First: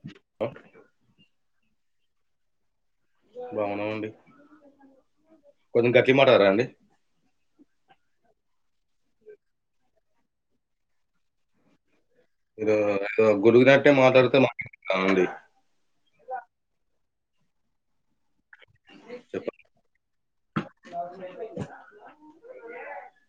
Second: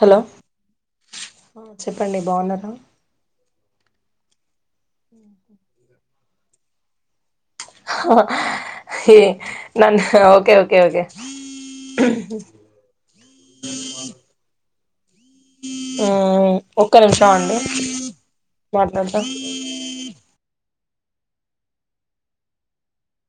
Hello చెప్పండి బాగున్నారా బాగున్నామండి కొంచెం గట్టిమటారా అండి ఎ న్ ఓకే ఓకే ఓకే మీరు ఏదో గునిగినట్టే మాట్లాడితే మాట్లడితే మా రాదండి చమండి మాట్లాడుతా చెప్పండి [inaudible]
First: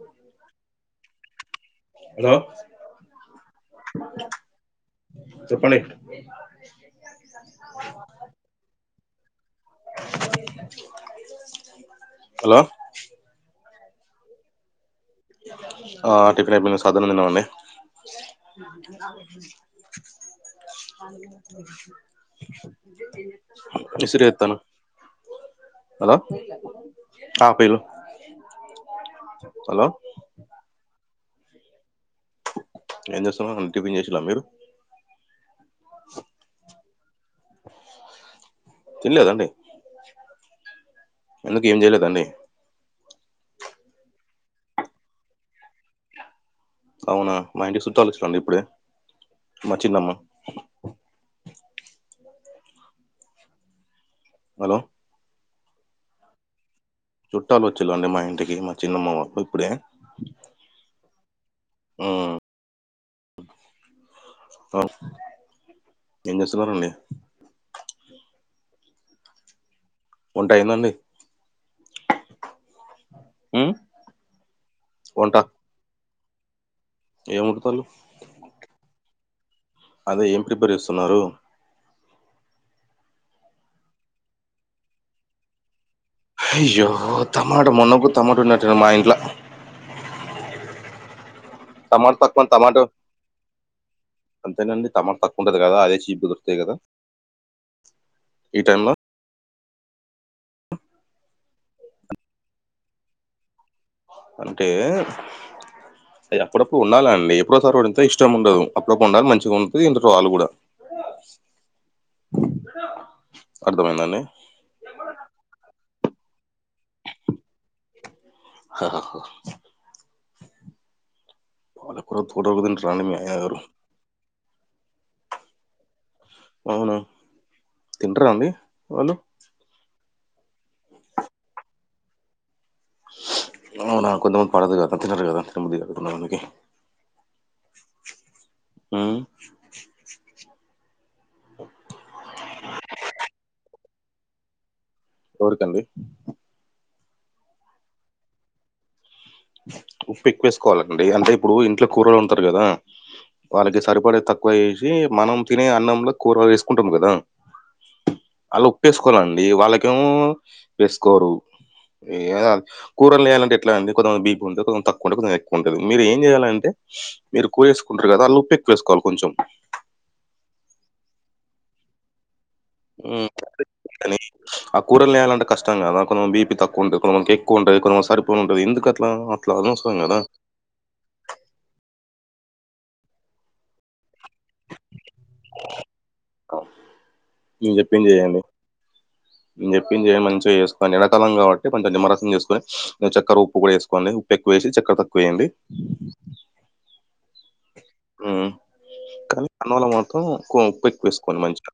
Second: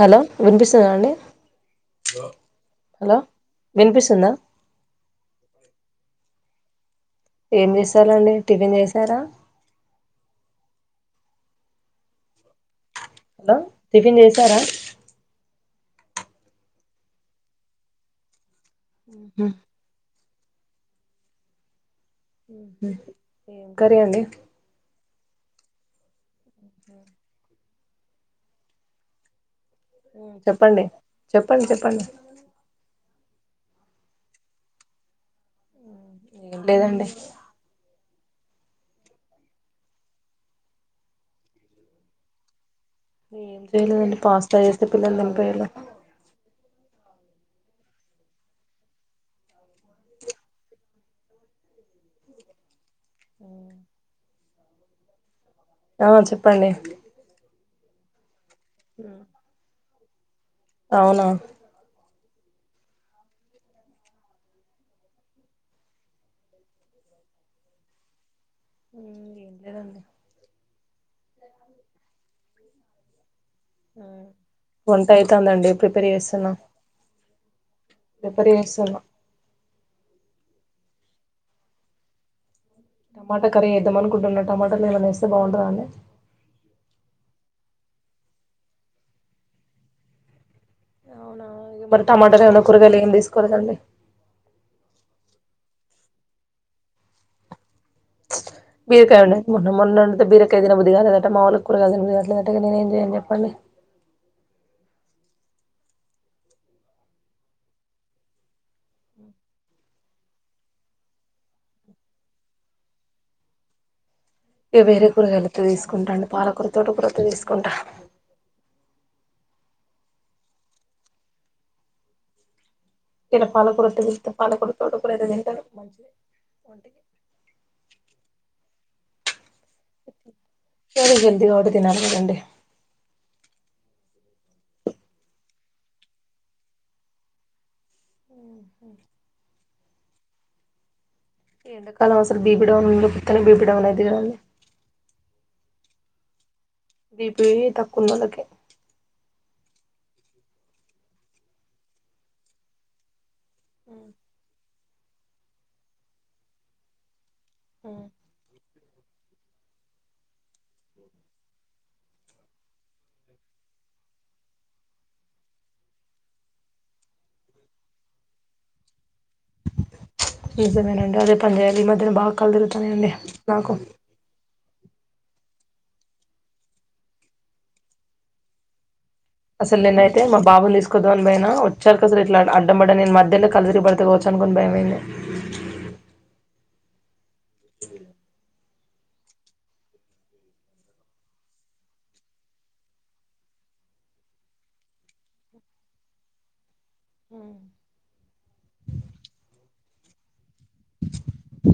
హలో వినిపిస్తుంద అండి హలో హలో వినిపిస్తుందా చెప్పండి టిఫన్ చేసారా హలో టిఫన్ చేసారా ఆ టిఫెన్ అయిపోయింది సద్ది అన్నం తిన్నాం అండి అ ఏం అ కర్రీ అండి ఇసరి ఎత్తను హలో ఆ పిలు హలో చెప్పండి చెప్పండి చెప్పండి ఎం చేస్తున్నావ్ టిఫిన్ చేసిలా మీరు లేదండి తిన్నాలేదా అండి ఎందుకం చేయలేదా అండి ఏం చేయలేదండి పాస్త చేస్తే పిల్లలు దంపయాల అవునా మా ఇంటికి చుట్టాలుచ్చరండి ఇప్పుడే మా చిన్నమ్మా ఆ హలో ఆ చెప్పండి చుట్టాలు వచ్చిలు అండి మా ఇంటికి మా చిన్నమ్మ వాళ్ళు ఇప్పుడే అవునా మ్మ్ ఏం చేస్తున్నారు అండి [inaudible] టైమ్ అండి వంట అవుతుందండి ప్రిపేర్ చేస్తున్నా ఏం వండుతారు ప్రిపేర్ చేస్తున్న అదే ఏం ప్రిపేర్ చేస్తున్నారు టమాటా కర్రీ వేద్దామ అకుంటున్నా టమాటాలు ఏమ వస్తే బాగుంటుంద అండి అయ్యో టమాట మొన్నప్పు తమాటన్న మా ఇంట్లో అవునాక మరి టమాటాలులు ఏమైనా టమాటా కూరగాయలు ఏమి తీసుకోలేదండి అంతేనండి తమట తక్కు ఉంటంది కదా అదే చీప్ గా దోరుకుతాయి కదా ఈ టైంలో బీరకాయి ఉన్నయి మొన్న వండితే బీరకేదిన బుదిగా లేదట మా లు కూరగాదినుదిగాట్లేదటే ఇగ నేను ఏం చేయను చెప్పండి అంటే అది అప్పుడప్పుడు ఉండాల అండి ఎప్పుడో సార్ కూడాడింత ఇష్టం ఉండదు అప్పుడప్పుడు వండాలి మంచిగా వండితే తింటారు వాళ్ళు కూడా అర్థం అయిందా అండి ఇ వేరే కూరగాయలు వస్తే తీసుకుంటాండి పాలకూర తోటకూర వత్తే తీసుకుంటా ఆ వాల కూడా [unintelligible] ఇక్కడ పాలకూరట్టతే పాలకూర తోట కూరదతే తింటాడు అవును తింటార అండి వాళ్ళు [inaudible] అవునా కొంతమంది పడదు కాద తినారు కదా తినమంది కాదు తన్నారు అందుకే హ్మ్ ఎండాకాలం అసలు బీబీడౌన్ వళ పుతనే బీబీడౌన్ అయిది కాదండి ఎవరికండి బిపి తక్కున్నలకి ఉప్పు ఎక్కు వేసుకోవాలండి అంటే ఇప్పుడు ఇంట్లో కూరలు వండుతారు కదా వాళ్ళకి సరిపడే తక్కువ వేసి మనం తినే అన్నంలో కూరలు వేసుకుంటాం కదా ఆ ఒప్పేసుకోవాలండి వాళ్ళకేమో వేసుకోరు ఏ కూరలు గాలంటే ఎట్లా అండి కొంత మందికి బీపి ఉండదు తక్కు ఉంటే కొది ఎక్కువ ఉంటది మీరు ఏంచేయాలంటే మీరు ఉప్పు వేసుకుంటారు కదాళ్ళు ఉప్పు ఎక్కువ వేసుకో కొంచెం నిజమేనండి అదే పని చేయాలి ఈ మధ్యన బాగా కళ్లు తిరుగుతున్నాయండి హ్మ్. నాకు కానీ ఆ కురల్నిలాంట కష్టం కాదా కొన్ బిపి తక్కువ ఉంటది కొందరికి సరిపోను ఉంటది ఎందుకు అట్ అసలు నేనైతే మా బాబులు తీసుకొద్దాం అని పోయిన వచ్చారు అసలు ఇట్లా అడ్డం పడ్డా నేను మధ్యలో కళ్ళు తరిబడుతుకోవచ్చు అనుకోని భయమయింది నేను చెప్పింది చేయండి నేను చెప్పింది చెయ్ మంచిగా వేసుకోని ఎండాకాలం కాబట్టి కొంచం నిమ్మరసం చేసుకొని చక్కర ఉప్పు కూడా వేసుకోండి ఉప్పు ఎక్కువ వేసి చక్క తక్కువ వేయండి ఉ కానీ అన్నంలో మాత్రం కువ ఉప్పు కొన్ మంచిగా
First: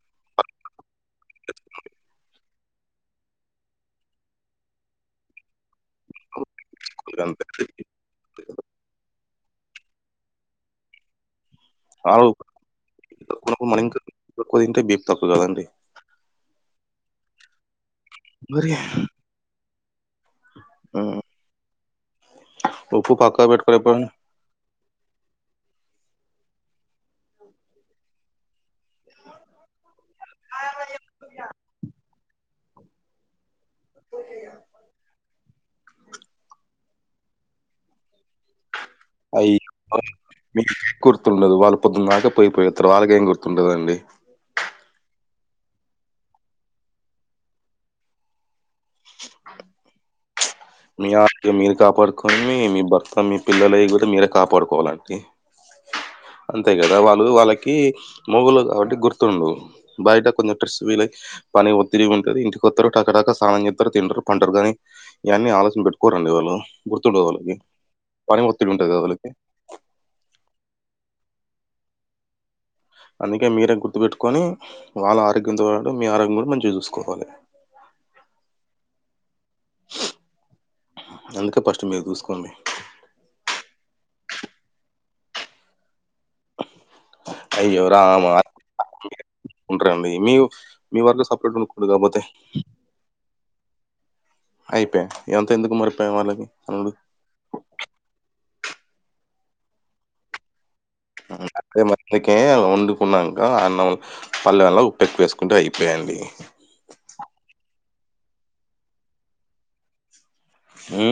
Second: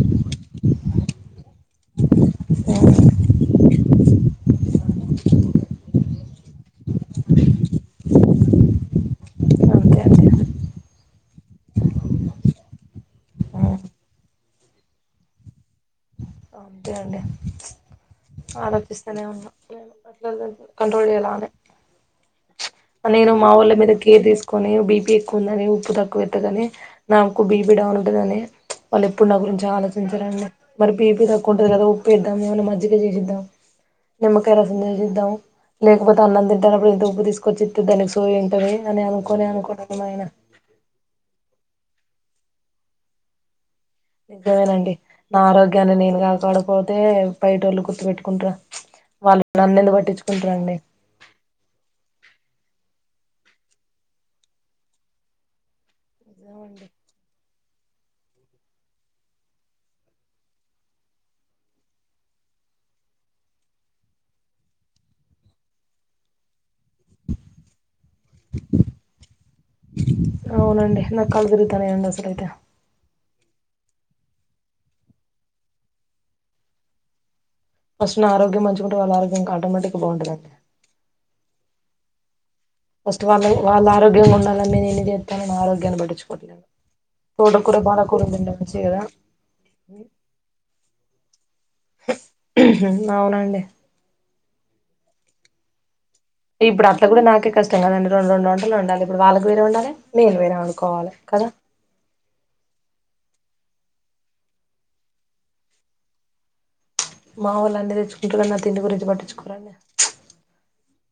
ఇంకంతే అంతే అండి ఆవు మన ఇంకా తక్కువ తింటే బీప్ తక్కువ కదండి అంతే అండి మరి ఆలోచిస్తూనే ఉన్నా అట్ల కంట్రోల్ ఉమ్, చేయాలనే ఉప్పు నేను పక్క మావళ్ళ పెట్టుకుని మీద ఎప్పుడైనా కేర్ తీసుకుని బీపి ఎక్కువ ఉందని ఉప్పు తక్ కువా ఎత్తదని నాకు బీపిడౌన్ ఉంటదిని వాళ్ళు ఎప్పుడు నా గురించి ఆలో డి మరిబీపి తక్కువ ఉంటది కదా ఉప్పేద్దాం ఏమన్నా మజ్జిగ చేసిద్దాం నిమ్మకాయ రసం చేసిద్దామని లేకపోతే అన్నం తింటన్నప్పుడు ఇంత ఉప్పు తీసుకొచ్చిస్తే దానికి సోయ ఏంటవి అయి మీకే గుర్తుండదు వాళ్ళు పొద్దుందాక పోయిపోయత్తరు వాళ్ళకేం గుర్తుంటదండి నిజమేనండి నా ఆరోగ్యాన్ని నేను కాపాడపోతే బైటోళ్ళు గుర్తు పెట్టుకుంటా వాళ్ళు నన్నెందుకు పట్టించు మియార్ మీరు కాపాడుకో కొన్ని మీ భర్త మీ పిల్లలవి కూడా మీరే కాపాడుకోవాలండి అంతే కదా వాళ్ళు వాళ్ళకి కి మగుల్లో కాబట్టి గుర్తుండవు బయట కొంచెం ట్రెస్ వీల్ పని ఒత్తిడి ఉంటది ఇంటి కొత్తరు టకటక స్నానం చేస్తారు తింటరు పంటరు గాని ఇవన్నీ ఆలోచన పెట్టుకోరండి వాళ్ళు గుర్తుండవు వాళ్ళకి పని ఒత్తిడి ఉంటది కదా వాళ్ళకి అవునండి నాకు కళ్ళు తిరుగుతున్నాయి అండి అసలు అయితే అందుకే మీరే గుర్తుపెట్టుకొని వాళ్ళ ఆరోగ్యంతో పాటు మీ ఆరోగ్యం కూడా మంచిగా చూసుకోవాలి ఫస్ట్ నా ఆరోగ్యం మంచుకుంటే వాళ్ళ ఆరోగ్యం ఆటోమేటిక్ బాగుంటదండి అందుకే ఫస్ట్ మీరు చూసుకోండి ఫస్ట్ వాళ్ళవి వాళ్ళ ఆరోగ్యంగా ఉండాలని నేనన్నీ చెత్తను నా ఆరోగ్యాన్ని పటించుకోట్లేదు తోట కూర పాలకూర తింటే మంచిగా ఉంటరండి మీ మీ వరకు సపరేట్ వండుకోదు కాపోతే అవునండి అయిపా ఎంత ఎందుకు మరి పే వాళ్ళకి ఇప్పుడు అనుడు. అట్ల కూడా నాకే కష్టం కదండి రెండు రెండు వంటలు ఉండాలి ఇప్పుడు వాళ్ళకు వేరే వండాలి నేను వేరే వన్ అదే మరి మీకే వండుకున్నంకా అన్ మనం పళ్ల వల ఉప్పెక్కువ వేసుకుంటే అయిపోయా అండి మా వాళ్ళ అన్ని తెచ్చుకుంటున్నారు నా తిండి గురించి పట్టించుకోరండి ఉ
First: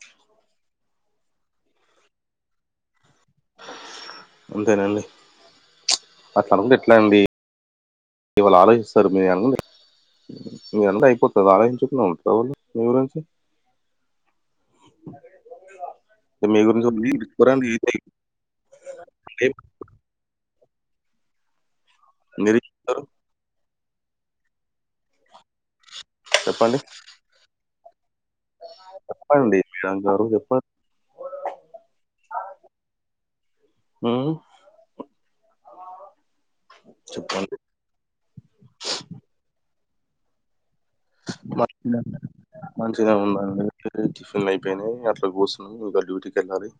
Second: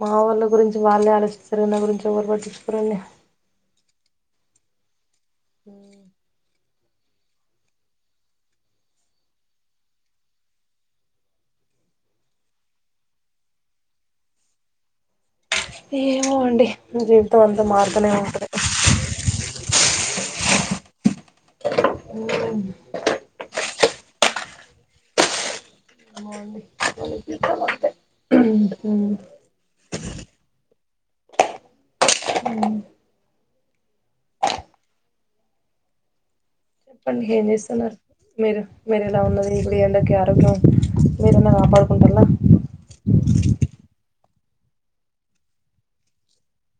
మా వాళ్ళ గురించి వాళ్ళే ఆలోచిస్తారు నా గురించి ఎవ్వరు పట్టించుకోరండి అంతేనండి ఉ తనందు ఎట్లా అండి ఇవాళ ఆలోచిస్తారు మీరు అనండి ఇగ అంత అయిపోతది ఆలోచించుకున్నా ఉంటువ వాళ్ళు మీ గురించి ఏమో అ [inaudible] మీ అండి జీవితం అంతా గురించి మారుతూనే ఉంటది [unintelligible] అ నిరీక్షిస్తారు. [inaudible] బాగుంది చెప్పండి. మనకు జీతాలు వస్తాయ్ చెప్పండి మీరందరు చెప్ప అ [inaudible] ఉమ్ చెప్పండి ఏం చేస్తున్నారు మీరు మీరెలా ఉన్నది ఇప్పుడు ఎండకి ఆరోగ్యం మీరన్నా మంచిగా కాపాడుకుంటాలా మంచిగా ఉందండి టిఫిన్లు అయిపోయినాయి అట్ల కూర్చున్నామ్ ఇంకా డ్యూటీకి వెళ్ళాలి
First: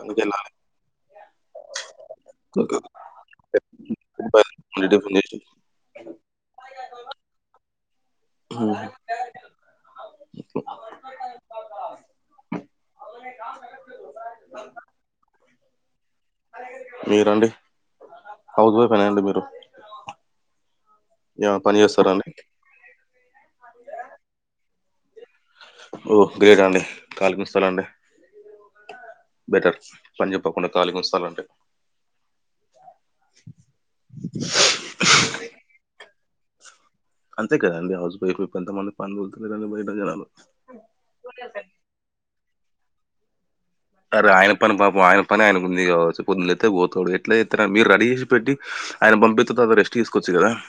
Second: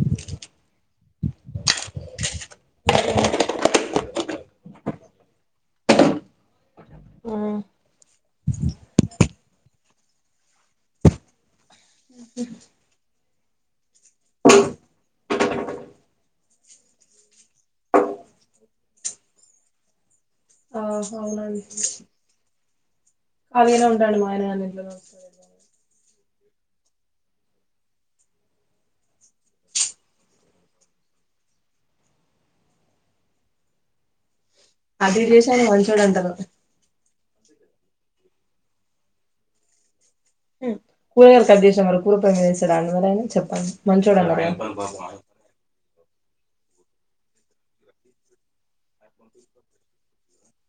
అందుకే యెళ్ళాలి [inaudible] ఆ ఆ [inaudible] [inaudible] మీరండి హౌస్ వైఫ్ హే నా అండి మీరు ఆ ఏమైనా పని జేస్తారా అండి కాలిగానే ఉంటున్నాను [unintelligible] ఓ గ్రేట్ అండి కాలిగుస్తున్నా రండి బెటర్ పని జెప్పకుండా కాలిగా ఉంచుతాడు అంటే [inaudible] అటు ఇటు చేసి ఆయన మంచోడు అంటరు అంతే కాదండి హౌస్ వైఫ్ కొంత మంది పనులకు పోతారు కదా బయట జనాలు ఉమ్ కూరగాయాలు కట్ జేశాం మరి కూర పొయ్యి మీద యేస్తడా ఎవరైనా చెప్పండి మంచోడు సరే అన్నారు ఆయన కదా. పని పాపం ఆయన పని ఆయన కుంది గావచ్చు పొద్దున లేత్తే పోతోడు ఎట్ల జేత్తరండి మీరు రెడీ జేసి పెట్టి ఆయన పంపితే తరవాత రెస్ట్ తీసుకోవచ్చు గదా [inaudible]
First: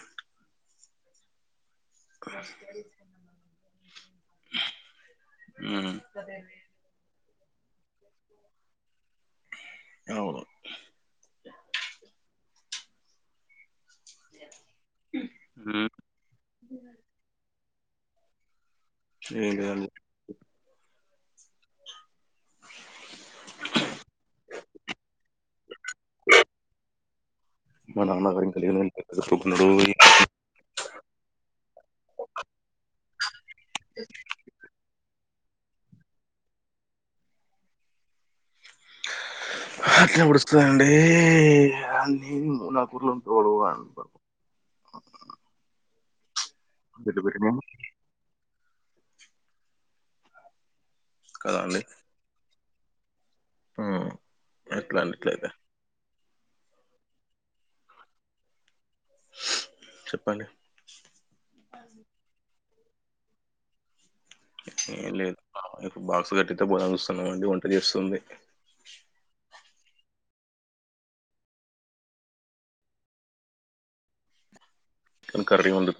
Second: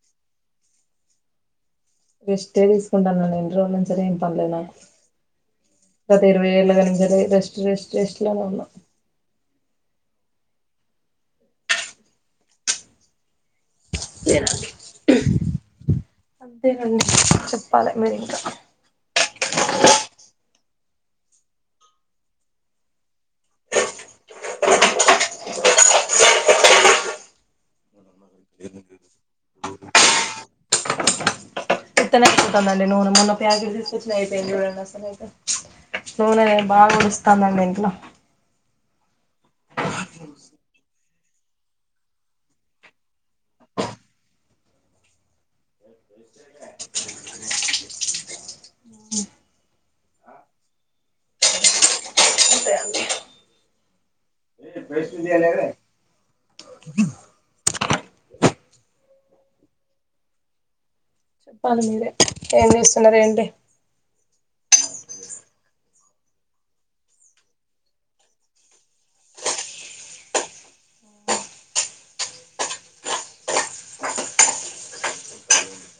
రెస్టే తీసుకుంటాను నేను ఎన్ని రోజులంచి ఏం పనిలేదు నాకు ఉమ్. గత ఇరవై ఏళ్ళగా నుంచెల్లి రెస్ట్ రెస్ట్ లోనే ఉన్నాం అవును ఏ [inaudible] ఉమ్ అంతేనండి చెప్పాలి మీరే ఇంకా ఏం లేదు అండి మా నాన్న [unintelligible] ఉతన్నే అయిపోతుందండి నూనె మొన్నా ప్యాకెట్ తీసుకొచ్చిన అయిపోయింది జిడ్డి అసలు నూనె బాగా ఒడుస్తాదండి ఇంట్లో అట్లే ఒడుస్తందండి నేను నా కూర్లో [unintelligible] ఉంటడు అ ఓ [inaudible] [unintelligible] కదా అండి ఉమ్ ఎట్లాండి ఇట్లైతే చెప్పండి చెప్పాలి మీరే ఏం జేస్తున్నారు ఏంటి ఏం లేదు బా బాక్స్ గట్టిస్తే పోదాం అని జూస్తున్నా అండి వంట జేస్తుంది [inaudible] తను కర్రీ వండు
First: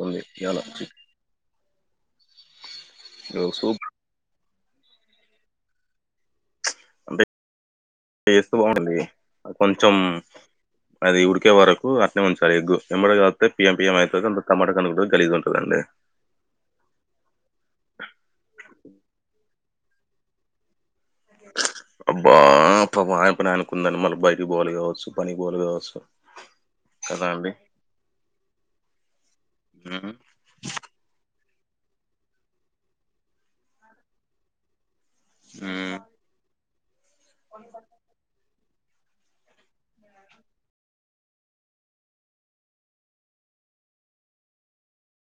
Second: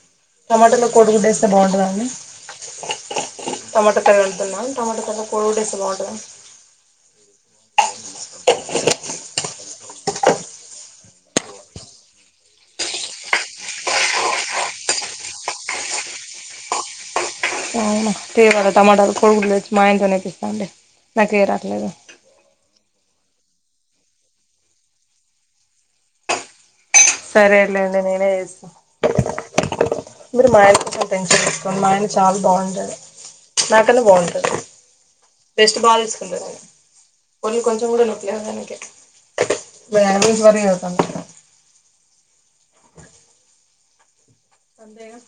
టమాటాలో కొడిగుడ్డేస్తే బాగుంటుదా అండి సూప్ టమాటాకాయ వండుతున్నా టమాట దాంట్లా కోడిగుడ్డు ఇస్తే బాగుంటాదా అంటే ఎస్తూ బాగుండంది కొంచెం అది ఉడికే వరకు అనే ఉంచాలి ఎగ్గు ఎంమటేకలిపితే పిఎం పిఎం అవుతుంది అంత టమాట కనుకు గలీజు గా ఉంటుందండి ఆ మాయనతోనేపిస్తాండి అబ్బా పాపం కుందాని మళ్ళీ బయటకి పోవాలి కావచ్చు పనికి పోవాలి కావచ్చు కదా అండి? సరేలేండి నేనే చేస్తా హ్మ్. మీరి మా టెన్షన్ అమా ఆయన చాలా బాగుండుతాడు నాకన్నా బాగుంటది బెస్ట్ హ్మ్. బాగా తీసుకుంది కొళ్ళ కొంచం కూడా కూడా నొకులేక [unintelligible] అంతేగా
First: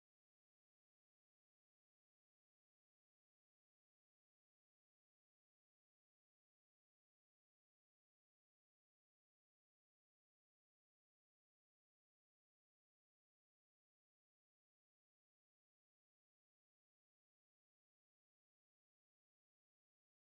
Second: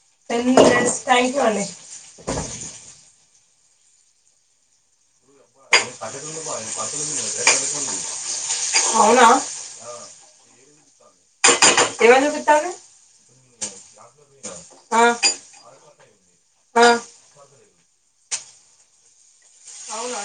[unintelligible] [unintelligible] అవునా ఏమని చెప్పాలి ఆ ఆ అవును